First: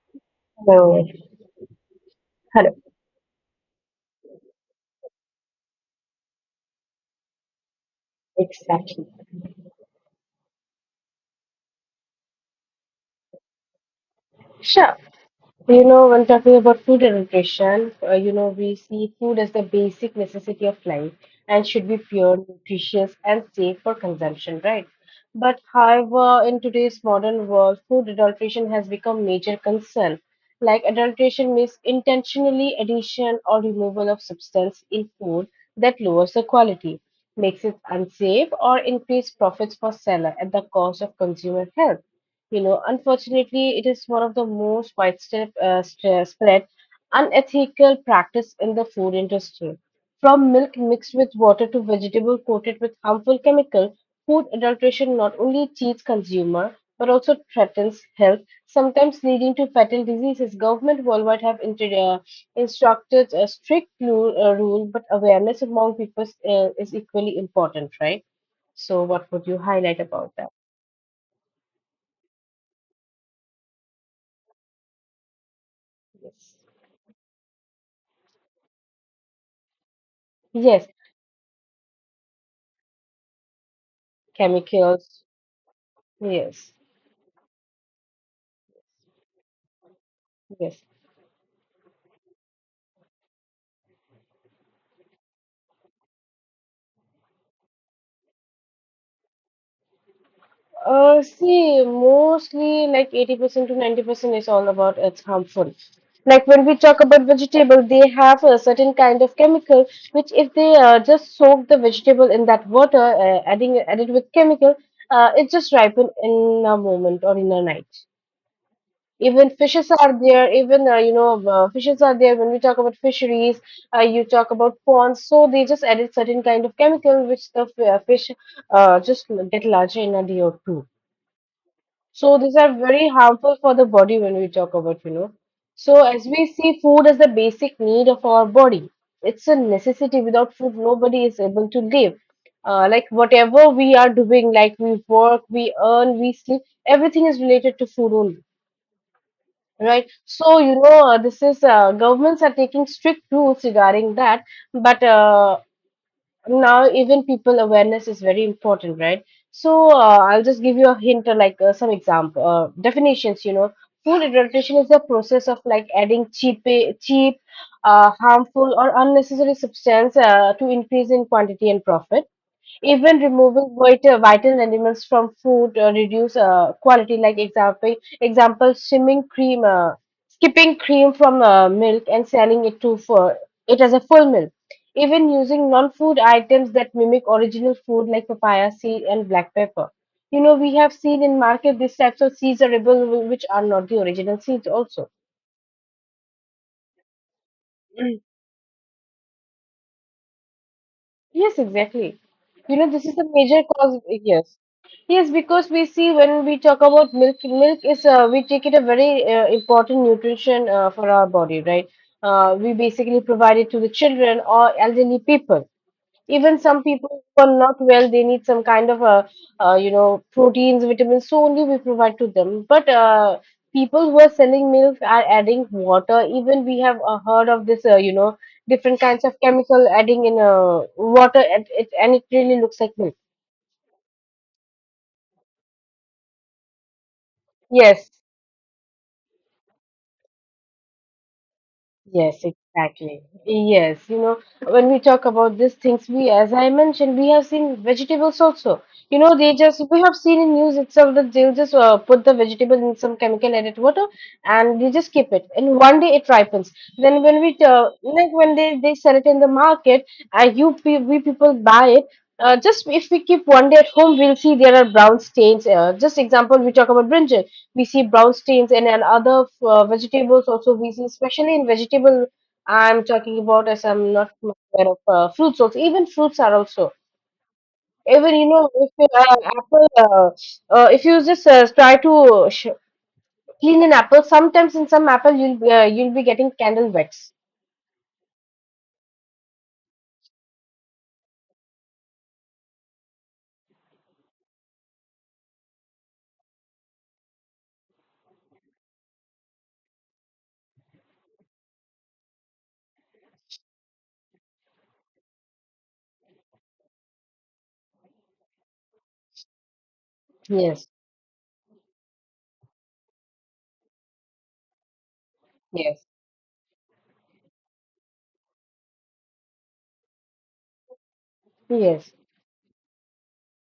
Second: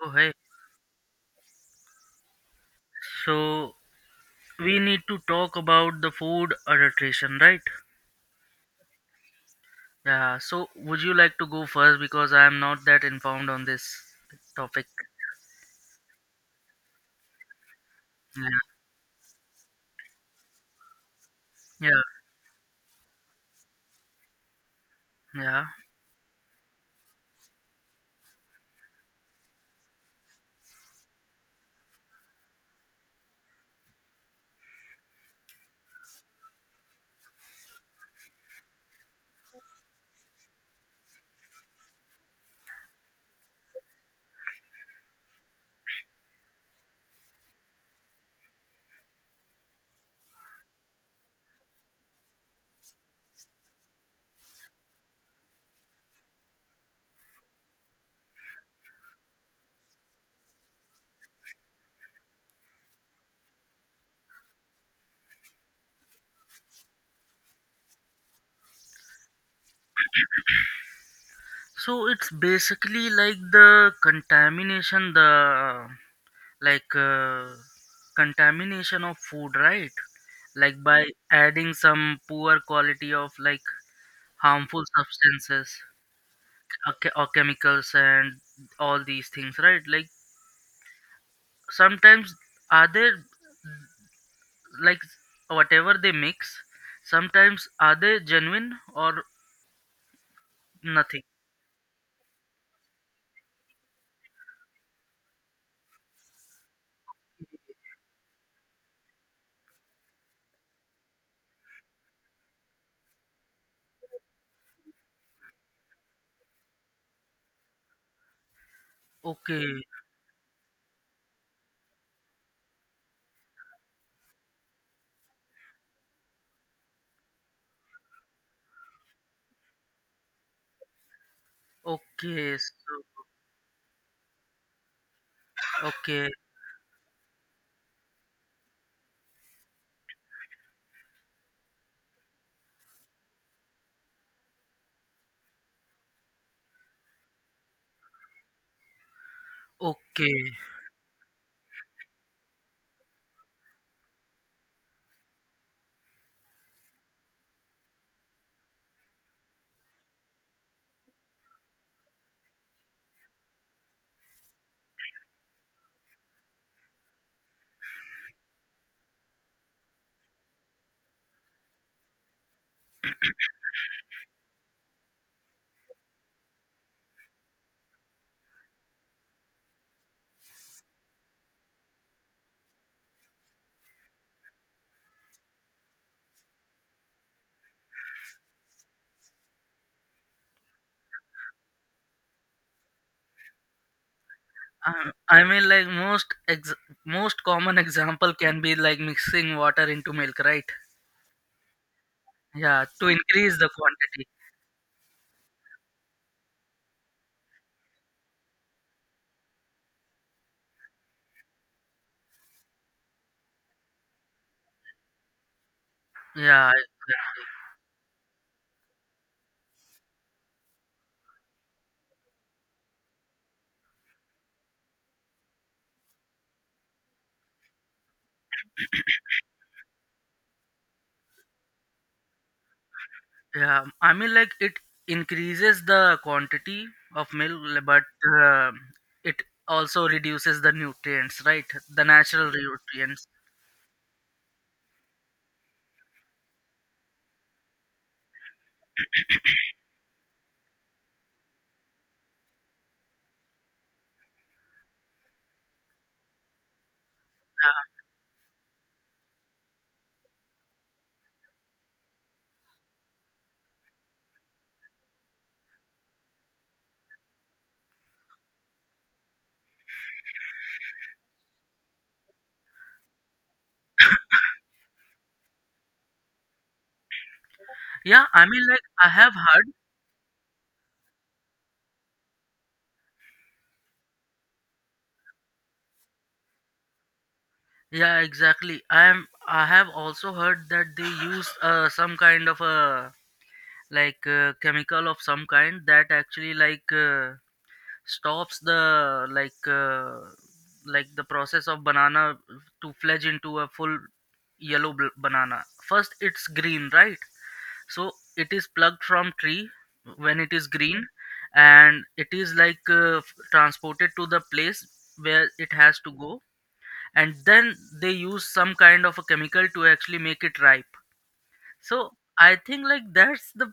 Okay, No, hello. so we need to talk about the food adulteration, right? Exactly. Yeah, so would you like to go first because I am not that informed on this topic? Sure. You know, when talking about food and nutrition, Yeah, we see food as the basic necessity of life and should yeah, be pure, nutritious, and safe for consumption, right? But yeah. however, in today's modern world, food adulteration has become major concern. Like adulteration means intentionally addition or removal of substance in food that lowers the quality, makes it unsafe, or increase profits for seller at the cost of consumer health. You know, unfortunately, it is one of the most widespread spread unethical practice in the food industry. From milk mixed with water to vegetable coated with harmful chemical, food adulteration not only cheats consumer but also threatens health, sometimes leading to fatal diseases. Government worldwide have instructed a strict rule, but awareness among people is equally important, right? So, what would you highlight about that? So it's basically like the contamination, the Yes. like uh, contamination of food, right? Like Yes, by adding some poor quality of like harmful chemicals. substances Yes, or chemicals and all these things, right? Like yes. sometimes are they like whatever they mix sometimes are they genuine or nothing. See, mostly like 80% to 90% is all about it's harmful. Like when we talk about vegetable, they have a certain kind of chemical which if they just soak the vegetable in that water, adding added with chemical, it just ripen in a moment or in a night. Even Okay. fishes are there, even fishes are there when we talk about fisheries. You talk about ponds, so they just added certain kind of chemical which the fish just get larger in a day or two. So these Okay. are So very harmful for the body when we talk about, you know. So as okay. we see food as the basic need of our body, it's a necessity. Without food, nobody is able to live. Like whatever we are doing, like we work, we earn, we sleep, everything is related to food only. Right. Okay. So, you know, this is, governments are taking strict rules regarding that, but now even people awareness is very important, right? So, I'll just give you a hint or like some example definitions. You know, food adulteration is the process of like adding cheap, harmful or unnecessary substance to increase in quantity and profit. Even removing vital elements from food reduce quality. Like example, shimming cream, skipping cream from milk and selling it to for it as a full milk. Even using non-food items that mimic original food, like papaya seed and black pepper. You know, we have seen in market these types of seeds are available which are not the original seeds also. I mean, like most common example can be like mixing water into milk, right? Yes, exactly. You Yeah, know, this to is the increase major the cause. quantity. Yes, yes, because we see when we talk about milk, milk is, we take it a very important nutrition for our body, right? We basically provide it to the children or elderly people, even Yeah. some people who are not well, they need some kind of a proteins, vitamins, so only we provide to them. But people who are selling milk are adding water. Even we have heard of this, different kinds of chemical adding in water, and it really looks like milk. Yeah, I mean, like it increases the quantity of milk, but Yes. uh, it also reduces the nutrients, right? The Yes, natural exactly. nutrients. Yes, you know, when we talk about these things, we, as I mentioned, we have seen vegetables also. You know, they just, we have seen in news itself that they'll just put the vegetable in some chemical added water and they just keep it. And one day it ripens. Then when we, like when they sell it in the market, we people buy it. Just if we keep one day at home, we'll see there are brown stains. Just example, we talk about brinjal, we see brown stains, and other vegetables also we see, especially in vegetable. I'm talking about, as I'm not much aware of fruits also. Even fruits are also, Yeah, even I you mean, know, like if I have heard. apple, if you just clean an apple, sometimes in some apple you'll you'll be getting candle wax. Yeah, exactly. I am. I have also heard that they use some kind of a chemical of some kind that actually stops the like the process of banana to fledge into a full yellow banana. First it's green, right? So it is plucked from tree when it is Yes. green, and it is transported to the place where it has Yes. to go. And then they use some kind of a chemical to actually make it ripe. So Yes. I think like that's the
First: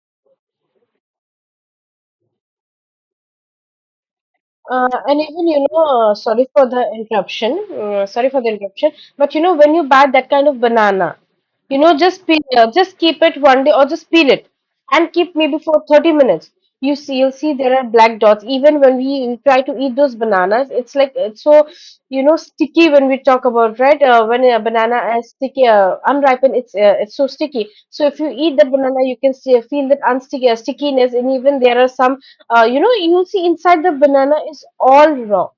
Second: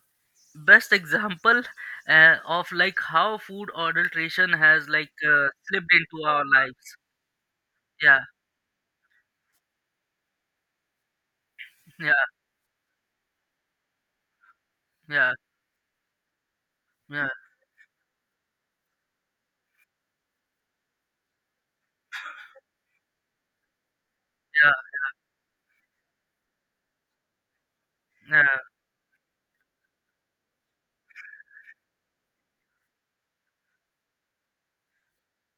best example of like how food adulteration Uh, has and even you know, slipped into our sorry for the lives. interruption. Yeah. Sorry for the interruption. But you know, when you buy that kind of banana, you know, Yeah. just just keep it one day or just peel it and Yeah. keep maybe for 30 minutes. You see, Yeah. you'll see there are black dots. Even when we try to eat those bananas, it's like it's so, you know, sticky when we talk about, right. When a Yeah. banana is sticky, unripened, it's so sticky. So if you Yeah. eat that banana, you can see, feel that unsticky stickiness, and even there are some you know, you see inside the banana is all raw,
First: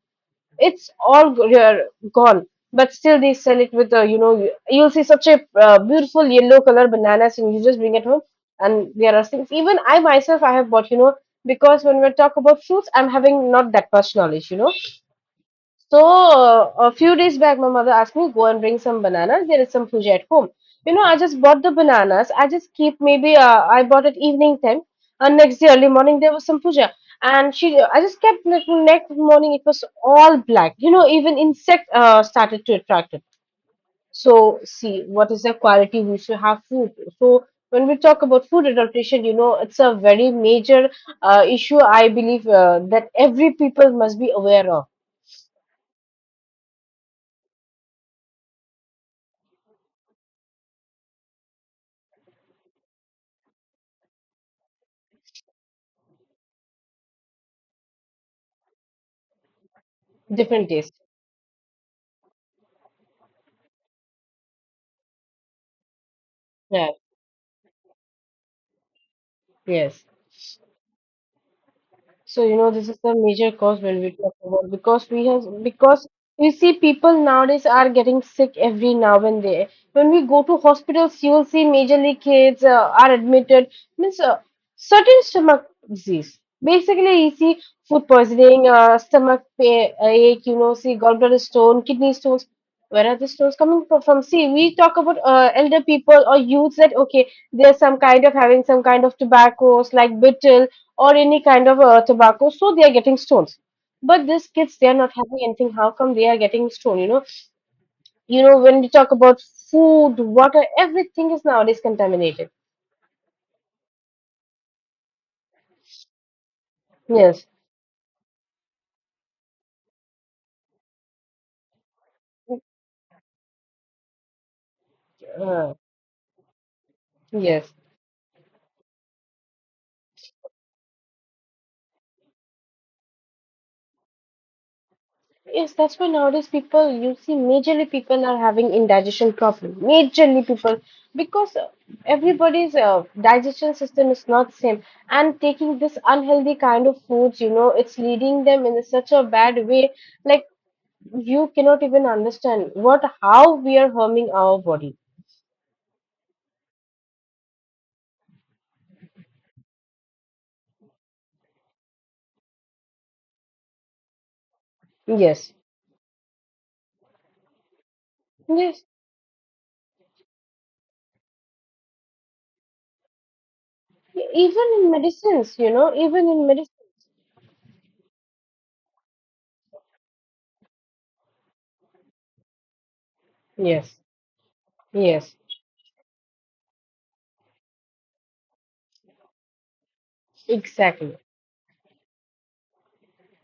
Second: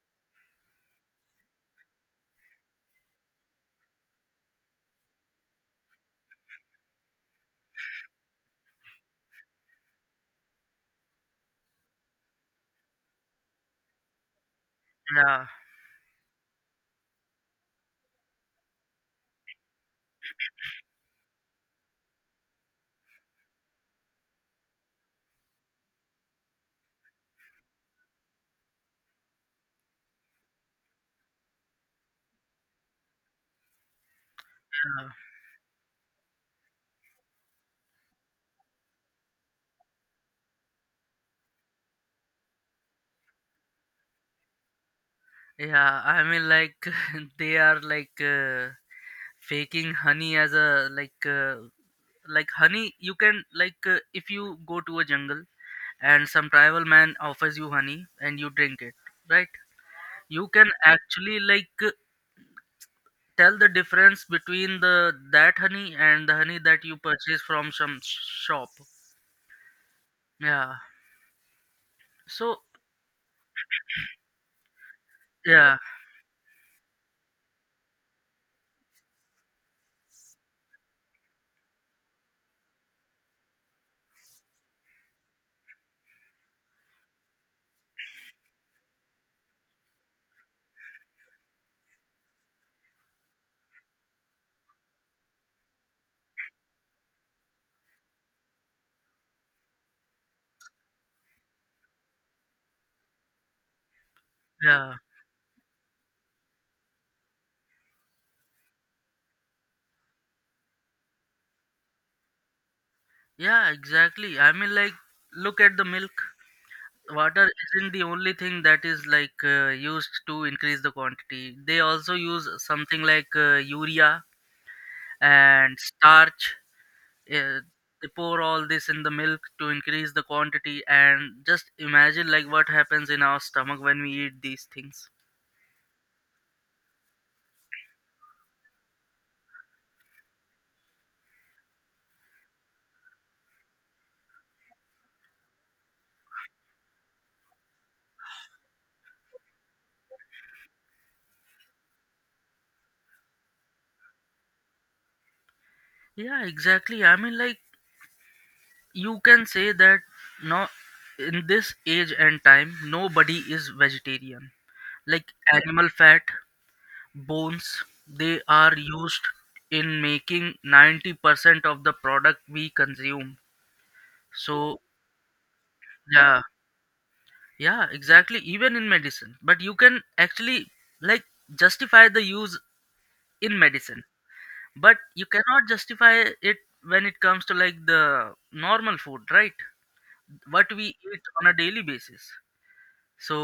it's all g- uh, gone. But still they sell it with a, you know, you'll see such a beautiful yellow color bananas, and you just bring it home. And there are things, even I myself I have bought, you know, because when we talk about fruits, I'm having not that much knowledge, you know. Yeah. So, a few days back, my mother asked me, go and bring some bananas. There is some puja at home. You know, I just bought the bananas. I just keep maybe I bought it evening time, and next day early morning there was some puja, and she I just kept it. Next morning it was all black. You know, even insect started to attract it. So, see what is the quality we should have food. So, when we talk about food adulteration, you know, it's a very major issue. I believe that every people must be aware of Yeah, yeah. I mean, like they are faking honey as a like honey. You can if you go to a jungle and some tribal man offers you honey and you drink it, right, you can different days. actually like tell the difference between the that honey and the honey that you purchase from some shop. Yes. Yeah. So, you So know, this is the major cause when we talk about, because we have, yeah. because we see people nowadays are getting sick every now and then. When we go to hospitals, you will see majorly kids are admitted. Means certain stomach disease. Basically, you see food poisoning, ache, you know, see gallbladder stone, kidney stones. Where are the stones coming from? See, we talk about elder people or youths that okay, there's some kind of having some kind of tobaccos like betel or any kind of tobacco, so they are getting stones. But these kids, they Yeah. are not having anything. How come they are getting stone? You know, when we talk about food, water, everything is nowadays contaminated. Yeah, exactly. I mean, like look at the milk. Water Yes, isn't the only thing that is used to increase the quantity. They also use something urea uh, and starch. uh, yes, they pour all this in the milk to increase the quantity, and just imagine like what happens in our stomach when we eat these things. yes. That's why nowadays people, you see, majorly people are having indigestion problem. Majorly people, because everybody's digestion system is not same, and taking this unhealthy kind of foods, you know, it's leading them in such a bad way, like you cannot even understand what how we are harming our body. Yeah, exactly. I mean, like you can say that no, in this age and time nobody is vegetarian. Like Yes. animal fat, bones, they are Yes. used in making 90% of the product we consume. So Even in medicines, you know, even yeah. in medicine. Yeah, exactly, even in medicine. But you can actually like justify the use in Yes. medicine, but you Yes. cannot justify it when it comes to like the normal food, right? What we Exactly. eat on a daily basis. So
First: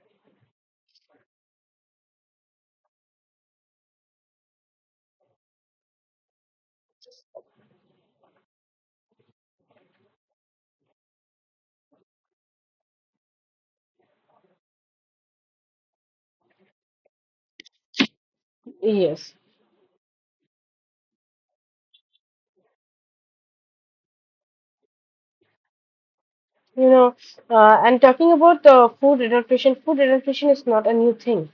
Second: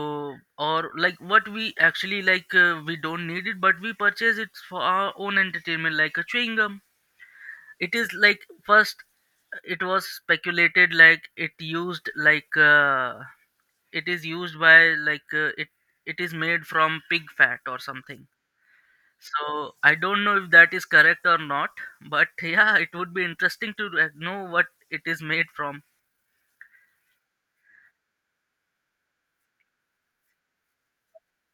or like what we actually like we don't need it, but we purchase it for our own entertainment, like a chewing gum. It is like first it was speculated like it used like it is used by like it it is made from pig fat or something. Yes. So I don't know if that is correct or not, but yeah, it would be interesting to know what it is made from. You know, and talking about the food adaptation is not a new thing.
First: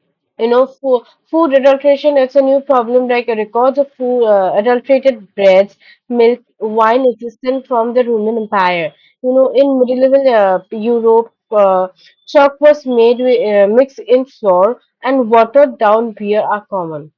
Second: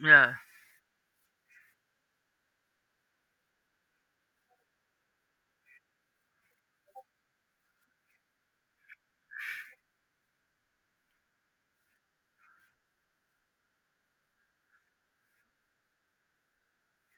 Yeah. You know, food adulteration, it's a new problem. Like records of food, adulterated breads, milk, wine existent from the Roman Empire. You know, in medieval Europe, chalk was made with, mixed in flour and watered down beer are common.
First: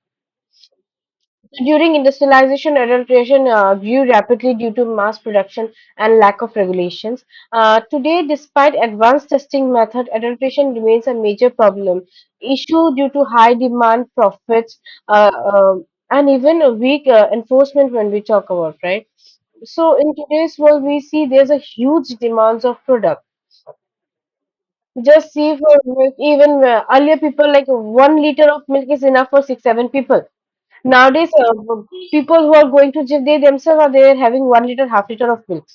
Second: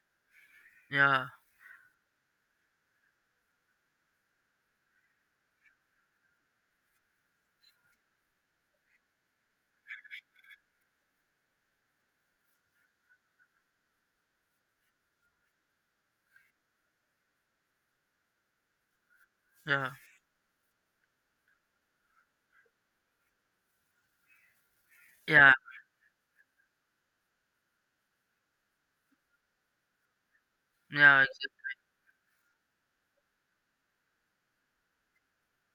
Yeah. So during industrialization, adulteration grew rapidly due to mass production and lack of regulations. Today, despite advanced testing methods, adulteration remains a major problem issue due to high demand, profits, and even a weak enforcement when we talk about, right? Yeah. So in today's world, we see there's a huge demands of product. Just Yeah. see for milk, even earlier people, like 1 liter of milk is enough for six, seven people. yeah Nowadays, exact- people who are going to gym, they themselves are there having 1 liter, half liter of milk.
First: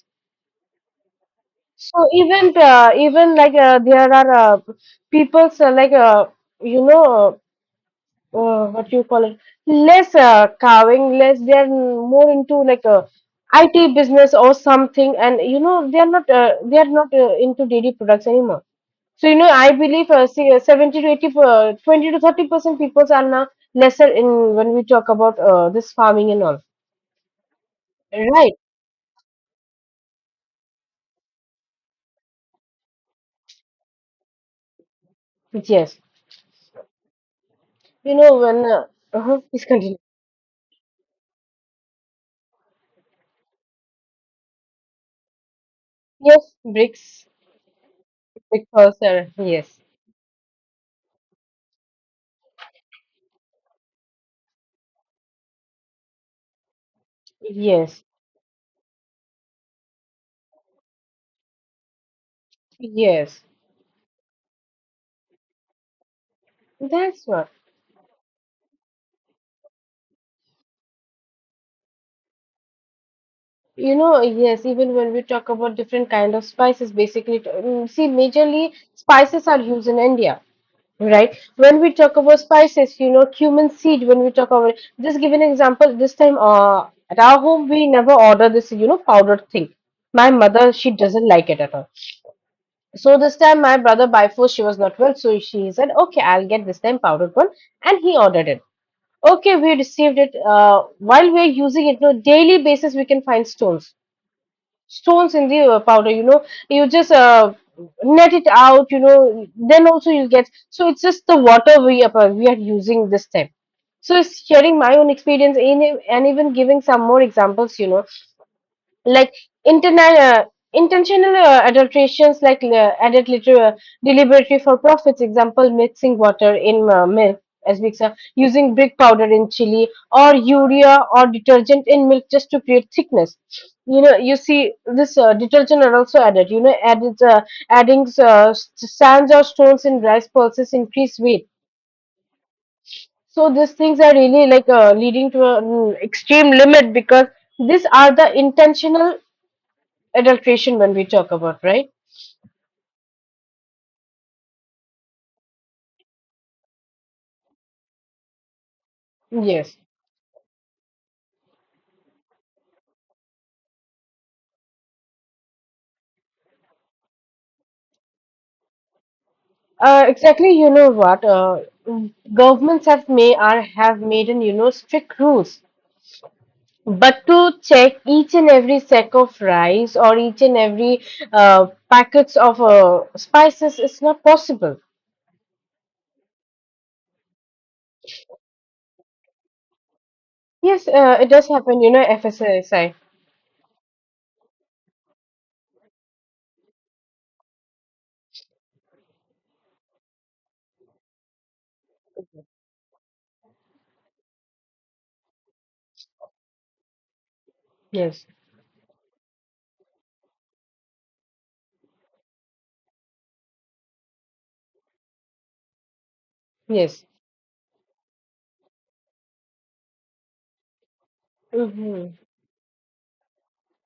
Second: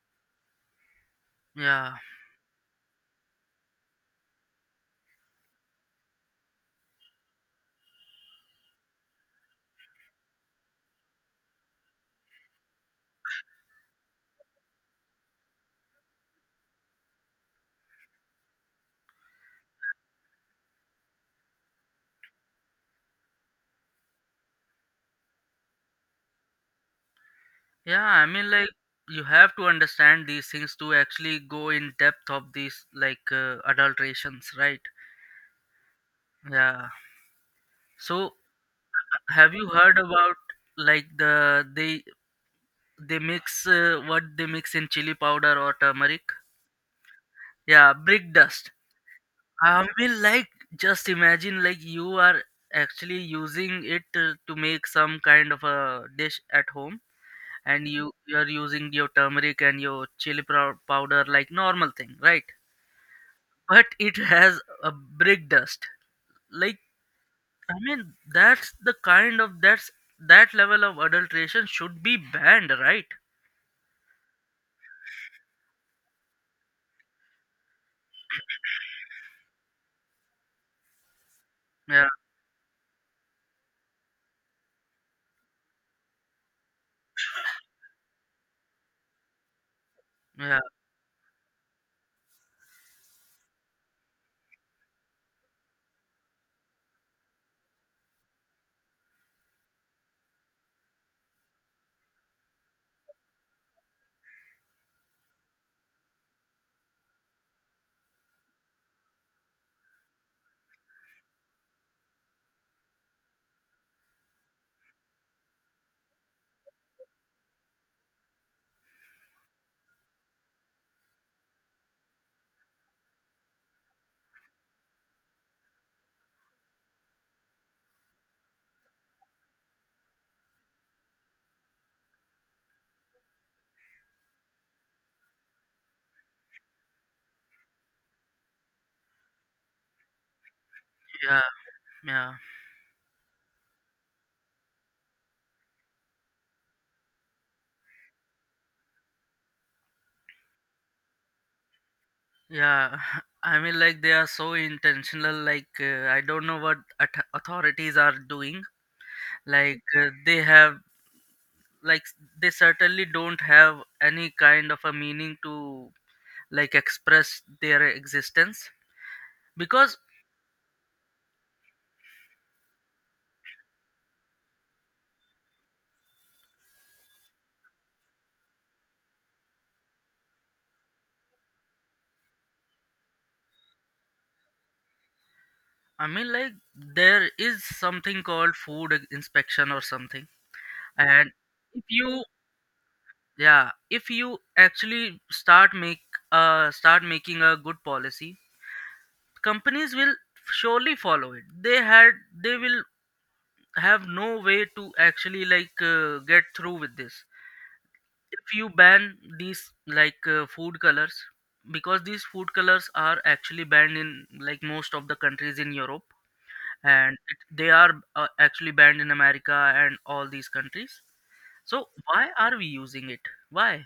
yeah. So even there are people like you know. uh, what you call it, less carving less, they're more into like a IT business or something, and you know they're not into daily products anymore. So you know I believe see, 70 to 80 per- 20 to 30% people are now lesser in when we talk about this farming and all, Yeah, I mean, right? like you have to understand these things to actually go in depth of these adulterations, right? Yes. Yeah. You So know when have please you heard continue. about like they mix what they mix in chili powder or turmeric? Yes, bricks, Yeah, brick dust. because yes. I mean, like just imagine like you are actually using it to make some kind of a dish at home, and Yes. you are using your turmeric and your powder like normal thing, right? Yes. But it has a brick dust. Like, That's what. I mean, that's the kind of that's that level of adulteration should be banned, right? You know, yes, even when we talk about different kind of spices, basically, see, majorly spices are used in India, right? When we Yeah. talk about spices, you know, cumin seed, when we talk about, just give an example, this time at our home, we never order this, you know, powdered thing. My Yeah. mother, she doesn't like it at all. So this time, my brother, by force, she was not well, so she said, okay, I'll get this time powdered one, and he ordered it. Okay, we received it. While we're using it, on a daily basis, we can find stones in the powder. You just net it out, then also you'll get, so it's just the water we are using this time. So it's sharing my own experience in it, and even giving some more examples like interna- uh, Intentional adulterations, like deliberately for profits. Example, mixing water in milk as mixer, using brick powder in chili, or urea or detergent in milk just to create thickness. You see this detergent are also added, added adding sands or stones in rice, pulses, increase weight. Yeah. Yeah. So these things are really like leading to an extreme limit, because these are the intentional adulteration when we talk about, right? Yeah. I mean, like they are so intentional. I don't know what authorities are doing. Yes, They have like s- they certainly don't have any kind of a meaning to like express their existence because exactly. You know what? Governments have made an, you know, strict rules, but to check each and every sack of rice or each and every packets of spices is not possible. I mean, like there is something called food inspection or something, Yes, it and does happen. if You know, you FSSI. yeah, if you actually start making a good policy, companies will surely follow it. They will have no way to actually get through with this. Yes, If you ban these food colors, because these food colors are actually banned in like most of the countries in Europe, yes, and they are actually banned in America and all these countries. So mm-hmm, why are we using it? Why?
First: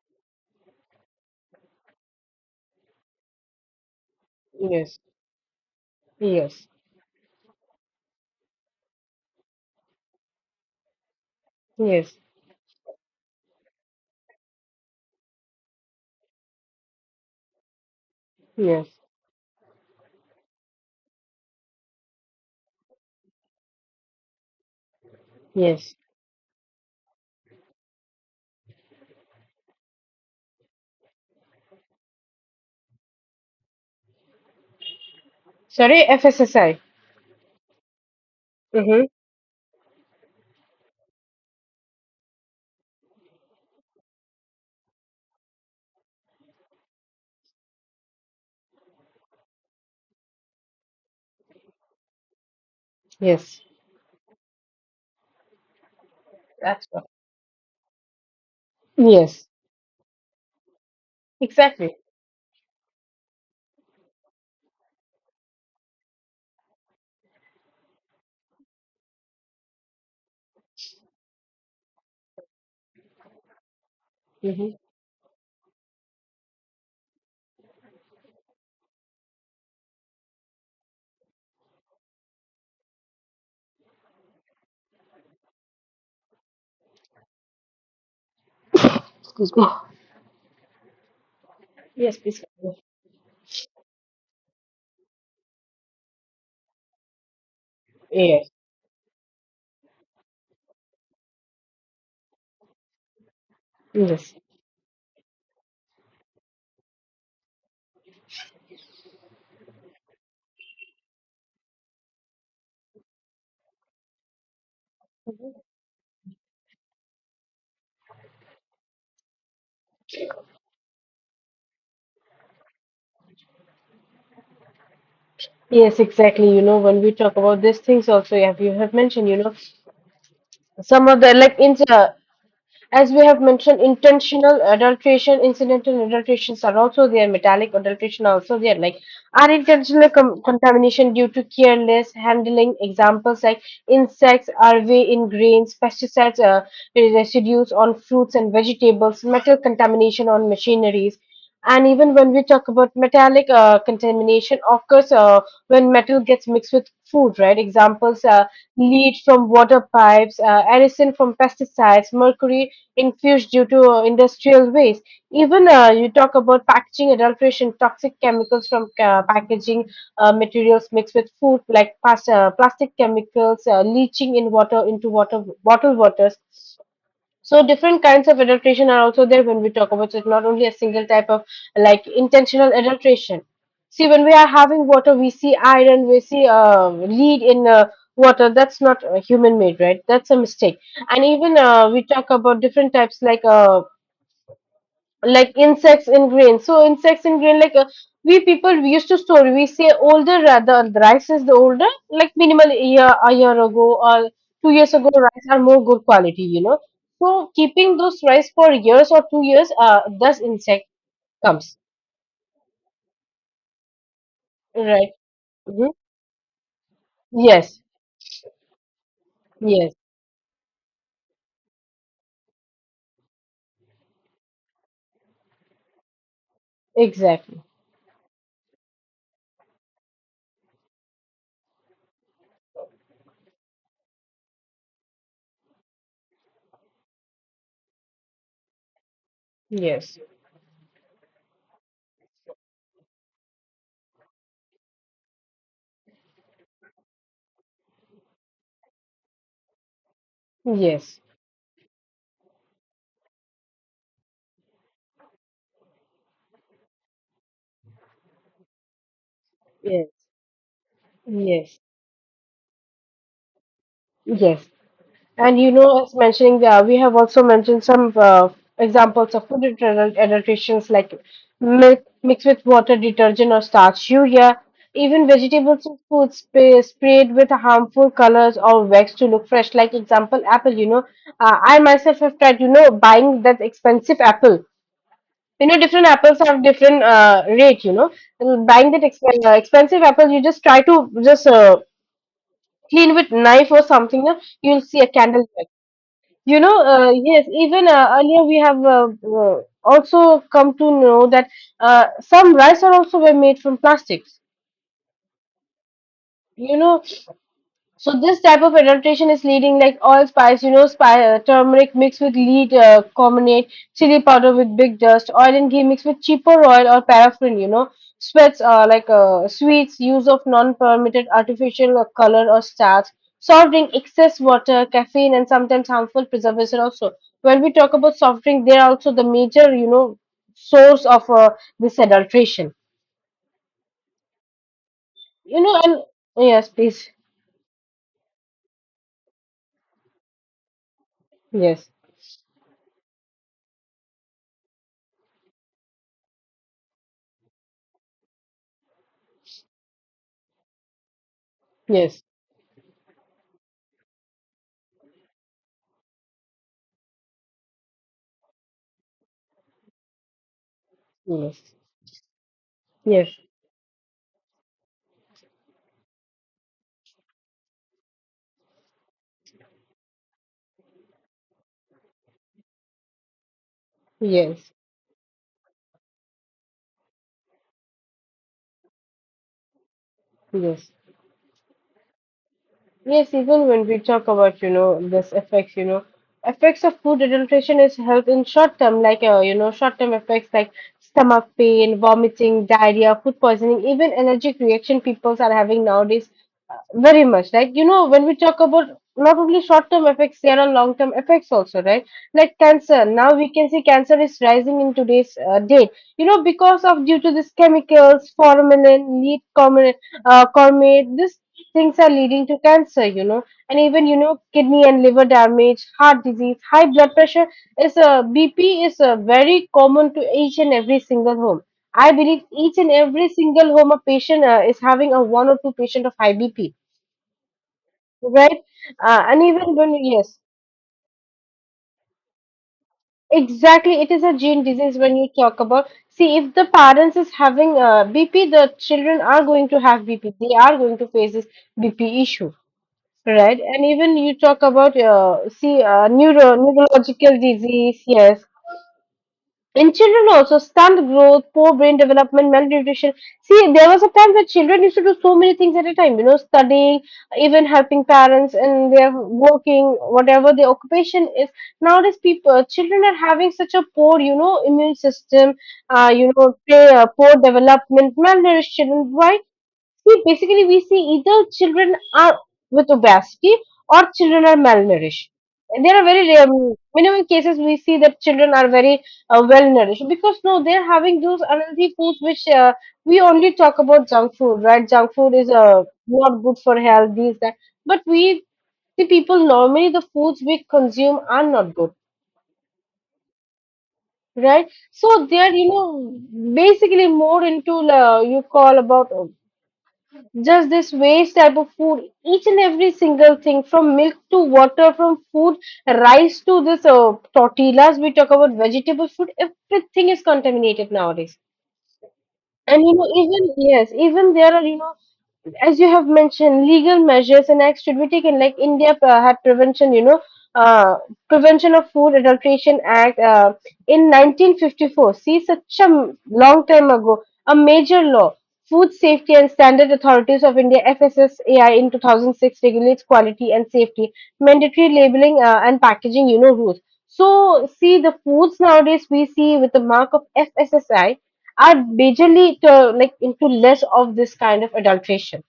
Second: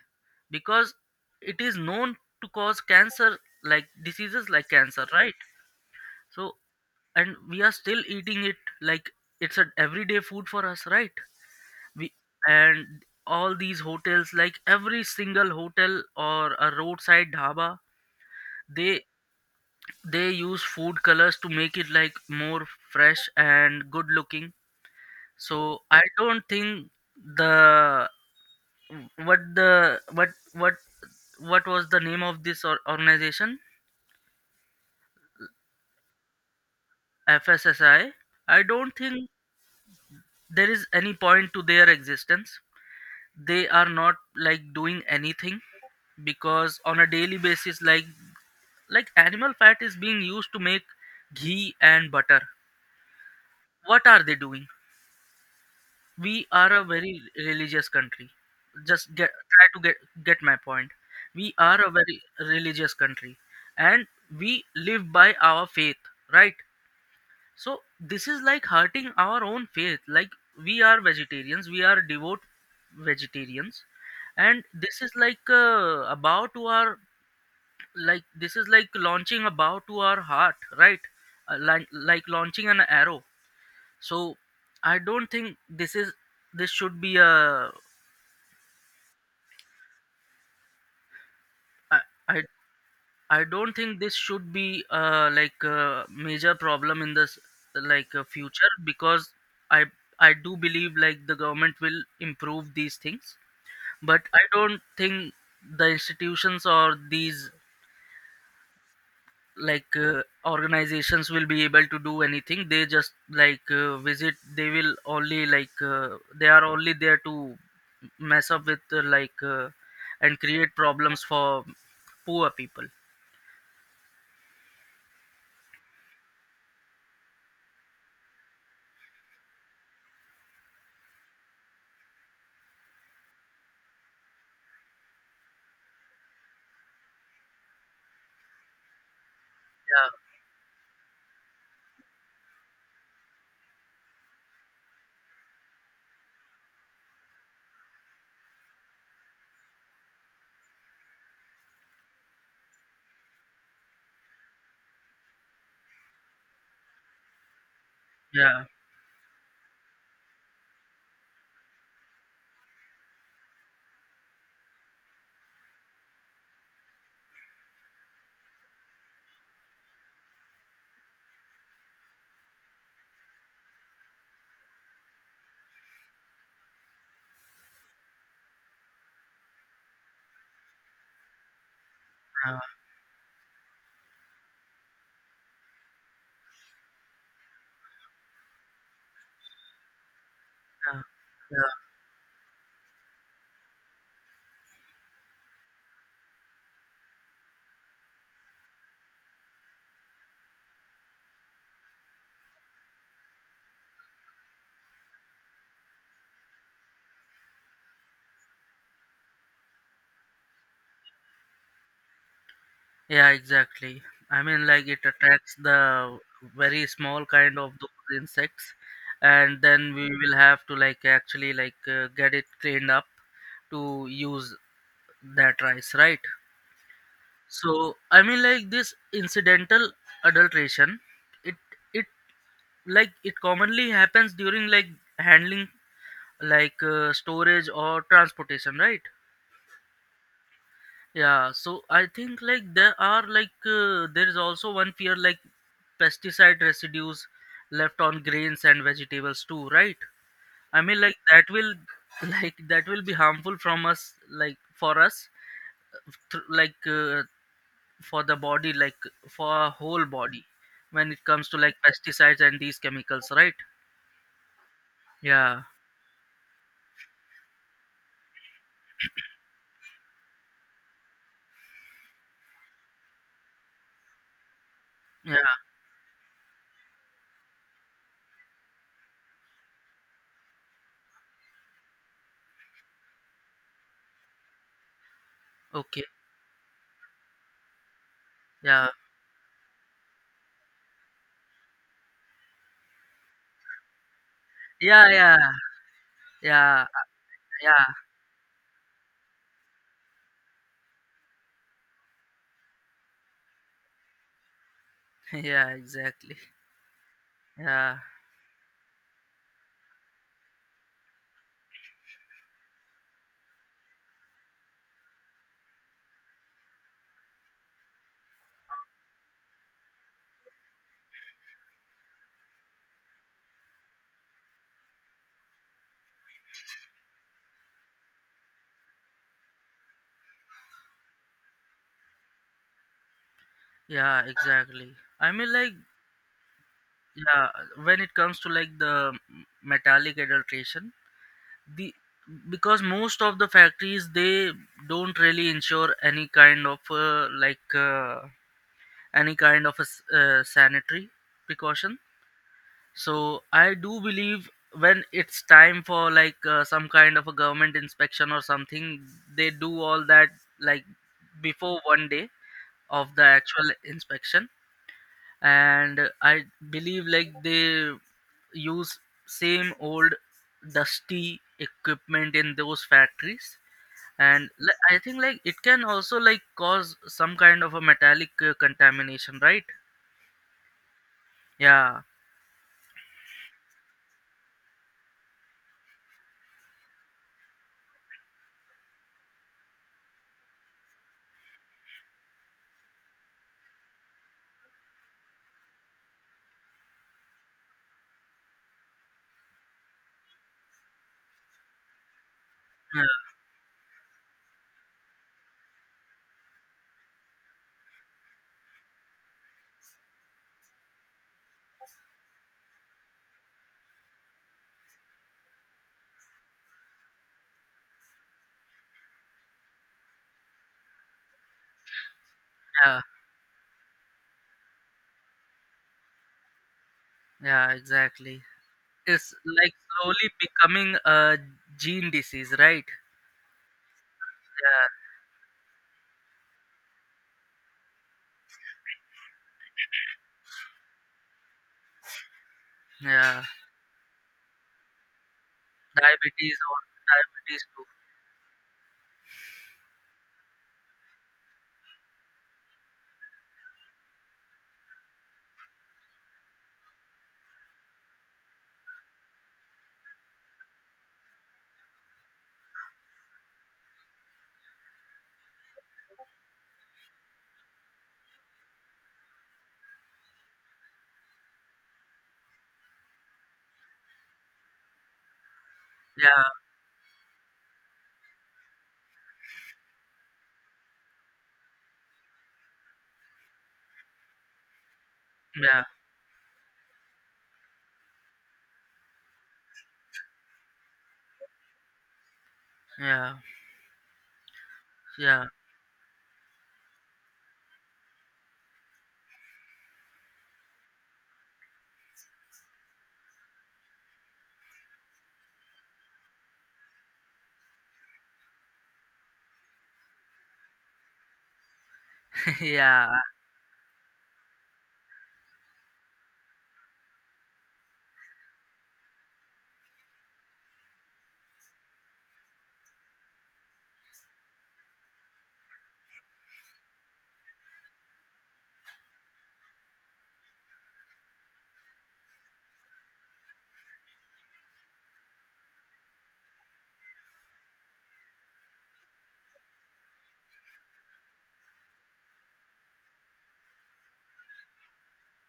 Because it is known to cause cancer, like diseases like yes, cancer, right? So, yes, and we are still eating it, like it's an everyday food for us, right? we yes, and all these hotels, like every single hotel or a roadside dhaba, yes, they they use food colors to make it like more fresh and good looking. So yes. I don't think the what the what what what was the name of this or organization? Sorry, FSSI. FSSI. I don't Mm-hmm. think there is any point to their existence. They are not like doing anything because on a daily basis, like animal fat is being used to make ghee and butter. Yes, What are they doing? We are a that's what. very religious country. Just get Yes. try to get my point. We are a Exactly. very religious country, and we live by our faith, right? So this is like hurting our own faith, like we are vegetarians, we are devout vegetarians. And Hmm. this is like a bow to our like this is like launching a bow to our heart, right? Like launching an arrow. So I don't think this should be a Excuse me. I Yes, please, I continue. I don't think this should be like a major problem in this Yes. future because I I do believe like the government will improve these things, but Yes. I don't think the institutions or these organizations will be able to do anything. They just visit. They will only they are only there to mess up with and create problems for poor people. Yes, exactly. You know, when we talk about these things also, you have mentioned, you know, some of the like in as we have mentioned, intentional adulteration, incidental adulterations are also there, metallic adulteration are also there, like unintentional contamination due to careless handling. Examples like insects, larvae in grains, pesticides, residues on fruits and vegetables, metal contamination on machineries. And even when we talk about metallic contamination, of course, when metal gets mixed with food, right? Examples, Yeah, yeah. lead from water pipes, arisen from pesticides, mercury infused due to industrial waste. Even you talk about packaging adulteration, toxic chemicals from packaging materials mixed with food, like plastic chemicals, leaching in water, into water bottled waters. So different kinds of adulteration are also there when we talk about it, not only a single type of like Yeah. intentional adulteration. See, when we are having water, we see iron, we see lead in water. That's not human made, right? That's a mistake. Yeah, And even yeah, we talk about different types, like insects in grain. So insects in grain, like we people, we used to store. We say older, rather the rice is the older, like minimal, a year ago or 2 years ago rice are more good quality, you know. So keeping those rice for years or 2 years, thus insect comes, yeah, exactly. I mean, like it right. attracts Mhm. the very small kind of Yes, those insects, and then yes, we will have to like actually get it cleaned up to use that rice, right? exactly. So I mean, like this incidental adulteration, it it like it commonly happens during like handling, storage or transportation, right? Yes, Yeah, so I think like there are there is also one fear like pesticide residues left on grains and vegetables too, right? I mean, like yes, that will like that will be harmful from us, like for us, th- like uh, for the body, like for our whole yes, body when it comes to like yes, pesticides and these chemicals, right? yes. And Yeah. you know, as mentioning there, we have also mentioned some examples of food adulterations, like milk mixed with water, detergent, or starch, urea, even Yeah. vegetables and foods sprayed with harmful colors or wax to look fresh. Like example, apple. You know, I myself have tried. You know, buying that expensive apple. You know, Okay. different apples have different rate. You know, and Yeah. buying that expensive apple, you just try to just clean with knife or something. You know, you'll see Yeah. a Yeah. candle. You know, Yeah. Yes, Yeah. even earlier we have also come to know that some rice are also were made from plastics. Yeah, exactly. You know, Yeah. so this type of adulteration is leading, like allspice, you know, spi turmeric mixed with lead carbonate, chili powder with big dust, oil and ghee mixed with cheaper oil or paraffin, you know, sweats like sweets, use of non-permitted artificial color or starch, soft drink, excess water, caffeine, and sometimes harmful preservation also. When we talk about soft drink, they are also the major, you know, source of this adulteration. Yeah, exactly. I mean, You like know, and yes, please, yeah, when it comes to like the metallic adulteration, yes, the because most of the factories they don't really ensure any kind of any kind of a s sanitary precaution. yes, So I do believe when it's time for like some kind of a government inspection or something, they do all that like yes, before one day of the yes. actual inspection. And I believe like they use same old dusty equipment in those factories, and Yes, I think like it can also like cause some kind of a metallic contamination, right? yes, Yeah. yes. Even when we talk about, you know, this effects, you know, effects of food adulteration is health in short term, like, you know, short term effects like stomach pain, vomiting, diarrhea, food poisoning, even allergic reaction peoples are having nowadays, very much. Like, you know, when we talk about, not only short term effects, there are long term effects also, right? Like cancer. Yeah. Now we can see cancer is rising in today's date, you know, because of due to this chemicals, formalin, lead, common Cormate, these things are leading to cancer, you know, and even, you know, kidney and liver damage, heart disease, high blood pressure is a BP is a very common to each and every single home. I believe each and Yeah, every single home a patient is having a one or two patient of high BP, yeah, exactly. right? It's And like even when, slowly yes, becoming a gene disease, right? exactly, it is a gene Yeah. disease when you talk about. See, if the parents is having BP, the children are going to have BP. They are going to face this BP issue, yeah right. And even you talk about see diabetes or neurological diabetes too. disease. Yes, in children also stunt growth, poor brain development, malnutrition. See, there was a time where children used to do so many things at a time. You know, studying, even helping parents, and they're working whatever their occupation is. Nowadays, people children are having such a poor, you know, immune system. You know, they, poor development, malnourished children. Why? See, basically, we see either children are with obesity or children are malnourished. And there are very Yeah. rare, minimum cases we see that children are very well nourished, because no, they're having those unhealthy foods which, we only talk about junk food, right? Junk food is Yeah. Not good for health, these, that. But we, the people, normally the foods we consume are not good, Yeah. right? So they Yeah. are, you know, basically more into, you call about, just this waste type of food, each and every single thing, from milk to water, from food, rice, to this tortillas we talk about, vegetable food, everything is contaminated nowadays. And you know, Yeah. even, yes, even there are, you know, as you have mentioned, legal measures and acts should be taken, like India had prevention, you know, uh, Prevention of Food Adulteration Act in 1954. See, such a long time ago, a major law. Food Safety and Standard Authorities of India (FSSAI) in 2006 regulates quality and safety, mandatory labeling and packaging. You know, rules. So, see, the foods nowadays we see with the mark of FSSAI are majorly to, like, into less of this kind of adulteration,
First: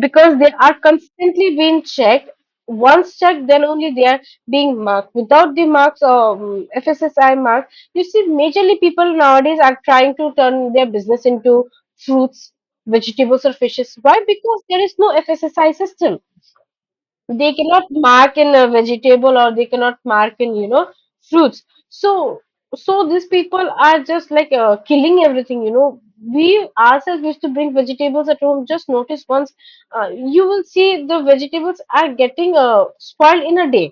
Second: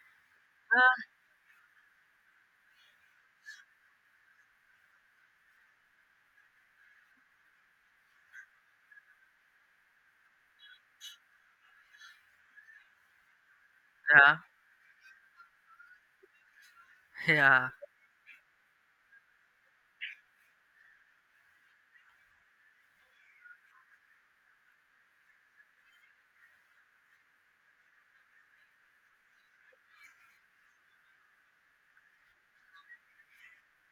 because they are constantly being checked. Once checked, then only they are being marked. Without the marks or FSSI mark, you see, majorly people nowadays are trying to turn their business into fruits, vegetables, or fishes. Why? Yeah. Because there is no FSSI system, they Yeah. cannot mark in a vegetable, or they cannot mark in, you know, fruits. So these people are just like killing everything, you know. We ourselves used to bring vegetables at home, just notice once, you will see the vegetables are getting spoiled in a day.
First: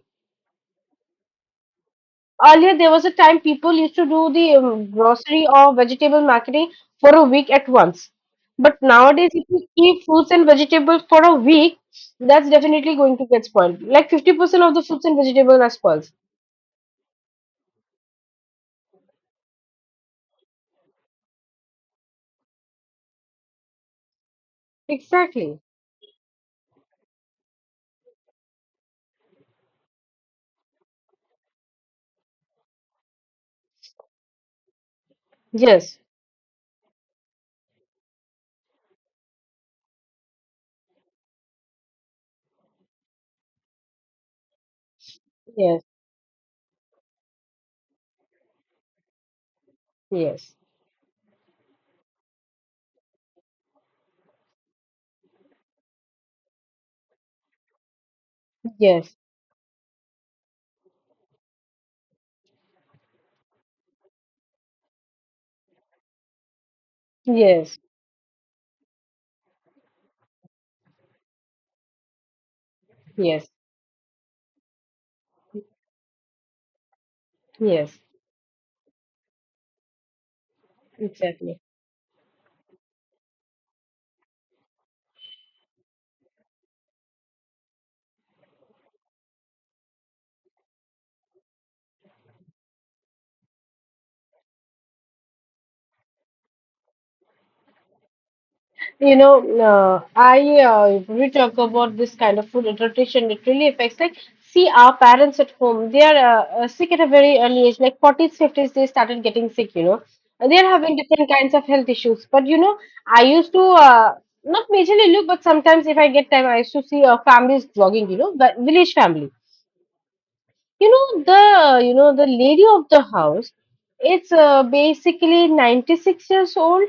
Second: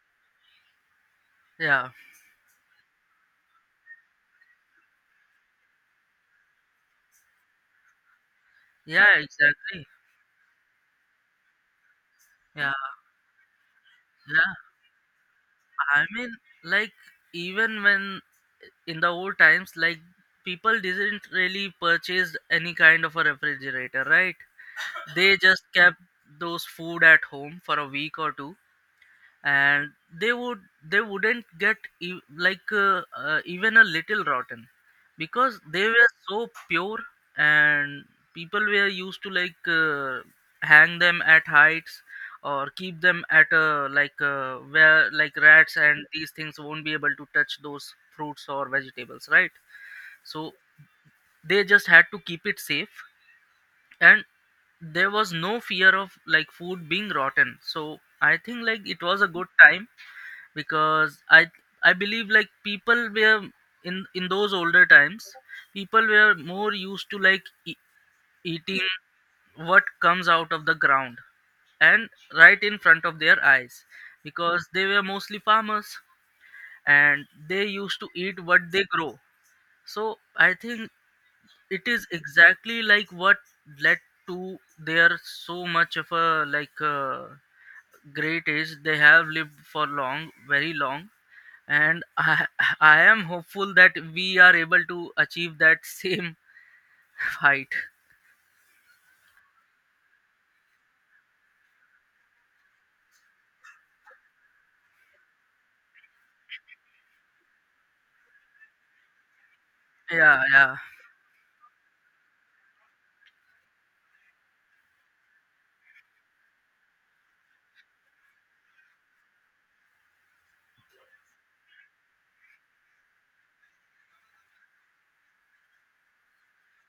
Yeah. Earlier, there was a time people used to do the grocery or vegetable marketing for a week at once. But Yeah, nowadays, if you exactly. keep fruits and vegetables for a week, that's Yeah. definitely going to get spoiled. Like 50% Yeah. of the fruits and vegetables are I spoiled. mean, like even when in the old times, like people didn't really purchase any kind of a refrigerator, right? They Exactly. just kept those food at home for a week or two, and they would they wouldn't get even a little rotten because they Yes, were so pure. And people were used to hang them at heights or keep them at a where like rats yes, and these things won't be able to touch those fruits or vegetables, right? So yes, they just had to keep it safe, and there was no fear of like food being rotten. So I think like it yes, was a good time because I believe like people were in those older times people were more used to yes, eating what comes out of the ground and right in front of their yes, eyes because they were mostly farmers, and they used yes, to eat what they grow. So I think exactly. it is exactly like what led to their so much of a like uh, great age. They have lived for long, very long. And I am hopeful that we are able to achieve that same height. You know, I if we talk about this kind of food adaptation, it really affects. Like, see, our parents at home, they are sick at a very early age, like 40s, 50s, they started getting sick, you know. Yeah, And they're yeah, having different kinds of health issues. But, you know, I used to not majorly look, but sometimes if I get time, I used to see families vlogging, you know, the village family. You know, the lady of the house, it's basically 96 years old.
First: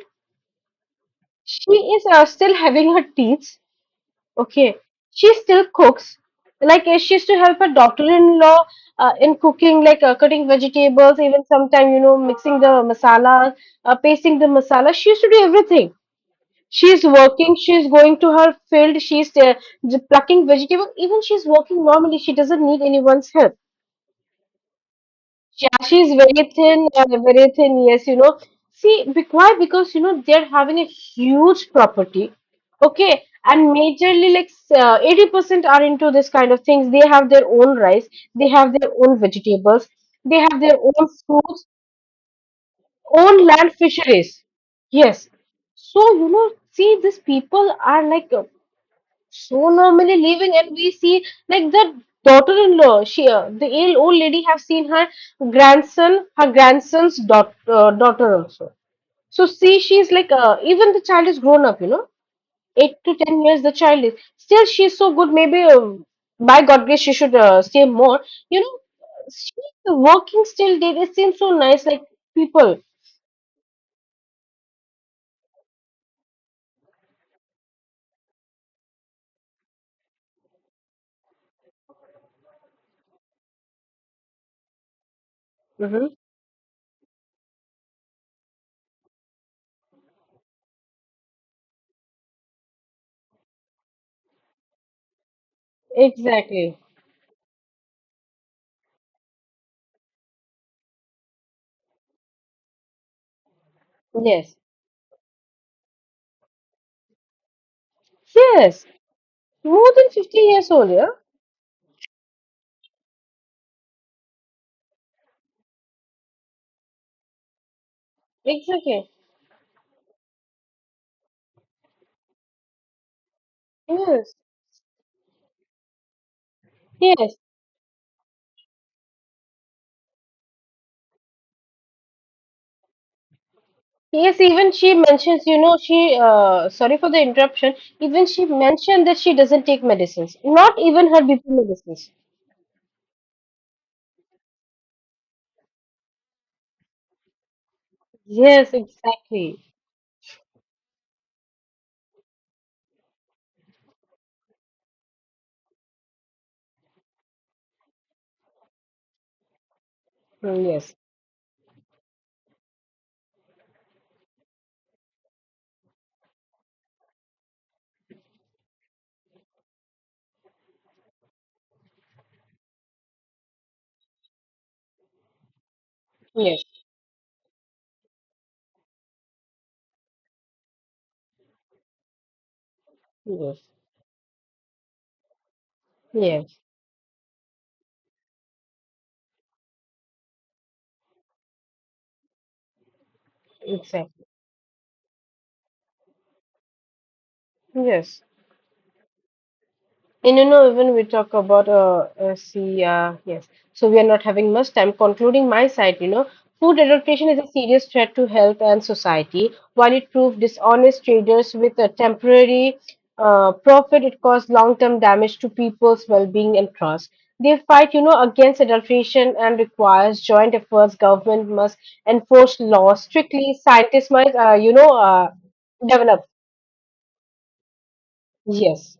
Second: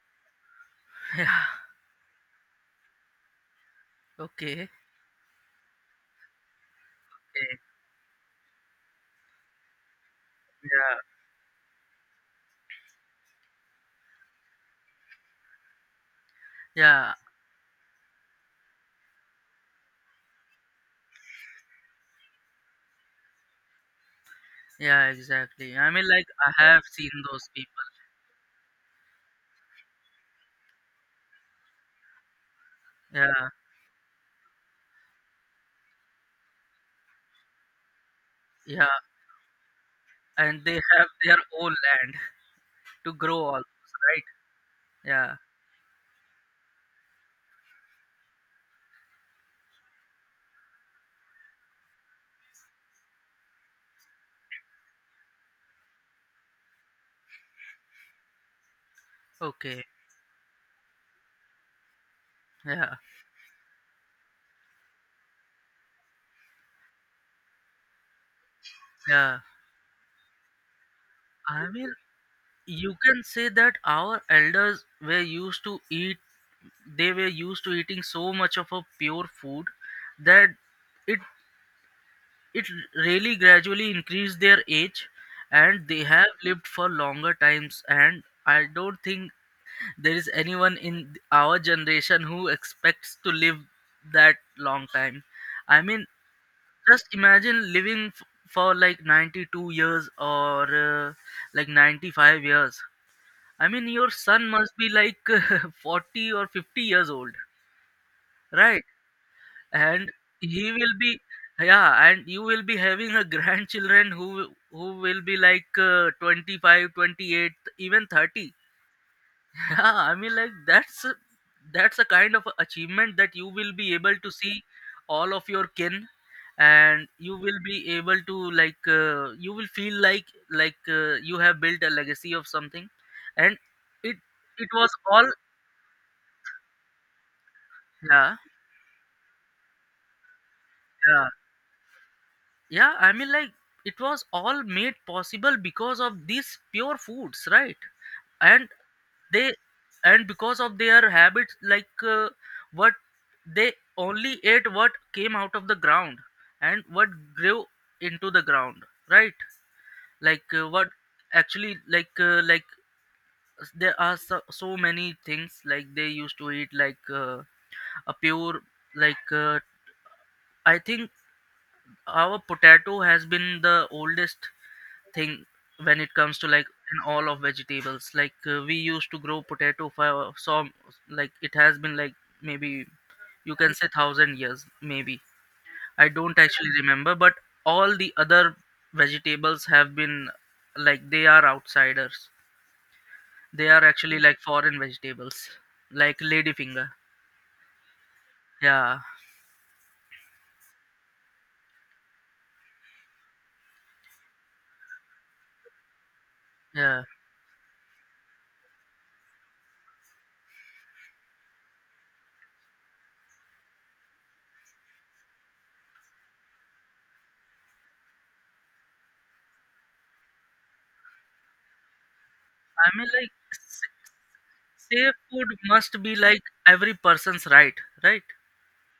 yeah. She is still having her teeth. Okay. Okay, she still cooks. Like she used to help Okay. her daughter-in-law in cooking, like cutting Yeah, vegetables, even sometime, you know, mixing the masala, pasting the masala. She used to do everything. She's yeah, working. She's going to her field. She's plucking vegetables. Even she's working normally. She doesn't need anyone's help. yeah. Exactly. Yeah, I mean, she's like very I have thin, seen those very people. thin. Yes, you know. See, why? Because, you know, they're having a huge property, okay, Yeah, and majorly like 80% are into this kind of things. They have their own rice, they have yeah, their own vegetables, they have and they their have own their fruits, own land to grow own all land, those, right? fisheries. Yes. Yeah. So you know, see, these people are like so normally living, and we see, like, the daughter-in-law, she the ill old lady have seen her grandson, her grandson's daughter, daughter also. So see, Okay. she's like even the child is grown up, you know, 8 Yeah, to 10 years, the child is still, she's so good, maybe by god grace, she should stay more, you know. yeah. She's working still, did it seems so I nice, mean, like people. you can say that our elders were used to eat. They were used to eating so much of a pure food that it it really gradually increased their age, and they Hmm. have lived for longer times. And I don't think there is anyone in our generation who expects to live that long time. I mean, Exactly. just imagine living for like 92 years or like 95 years. I mean, your son Yes, must be like 40 or 50 years old, right? yes, more than and 50 years he old. will Yeah, be Yeah, and you will be having a grandchildren who will be 25, 28, even 30. exactly, Yeah, I mean, like that's a kind of achievement that you will be able to yes. see all of your kin, and Yes, you will be able to you will feel you have built a legacy of something. And it yes, it even was she all mentions, you know, she, sorry for the interruption, even yeah. she mentioned that she doesn't take medicines, not even her Yeah. BP medicines. Yeah, I mean, like it was all made possible because of these pure foods, right? And Yes, they, exactly. and because of their habits, like, what they only ate what came out of the ground and what grew into the ground, right? Like, Mm, what yes, actually, like, s- there are so, so many things, like, they used to eat, like, a pure, like, uh, I think our potato has been the oldest thing when it comes to yes, like in all of vegetables, like we used to grow potato for some like it has been like maybe you yes, can say thousand years maybe. I don't yes, actually remember. But all the other vegetables have been like they are outsiders. They are actually exactly. like foreign vegetables, like ladyfinger. Yes. Yeah. And you know, even we talk about, see, yes, so we are not having much time. Concluding my side, you know, food Yeah, adaptation is a serious threat to health and society. While it proved dishonest traders with a temporary profit, it caused long term damage to people's well being and trust. They fight, you know, against adulteration, and requires joint efforts. Government must enforce I laws mean, like strictly. Scientists must, you know, safe food must be develop. like every person's right, right? Yes.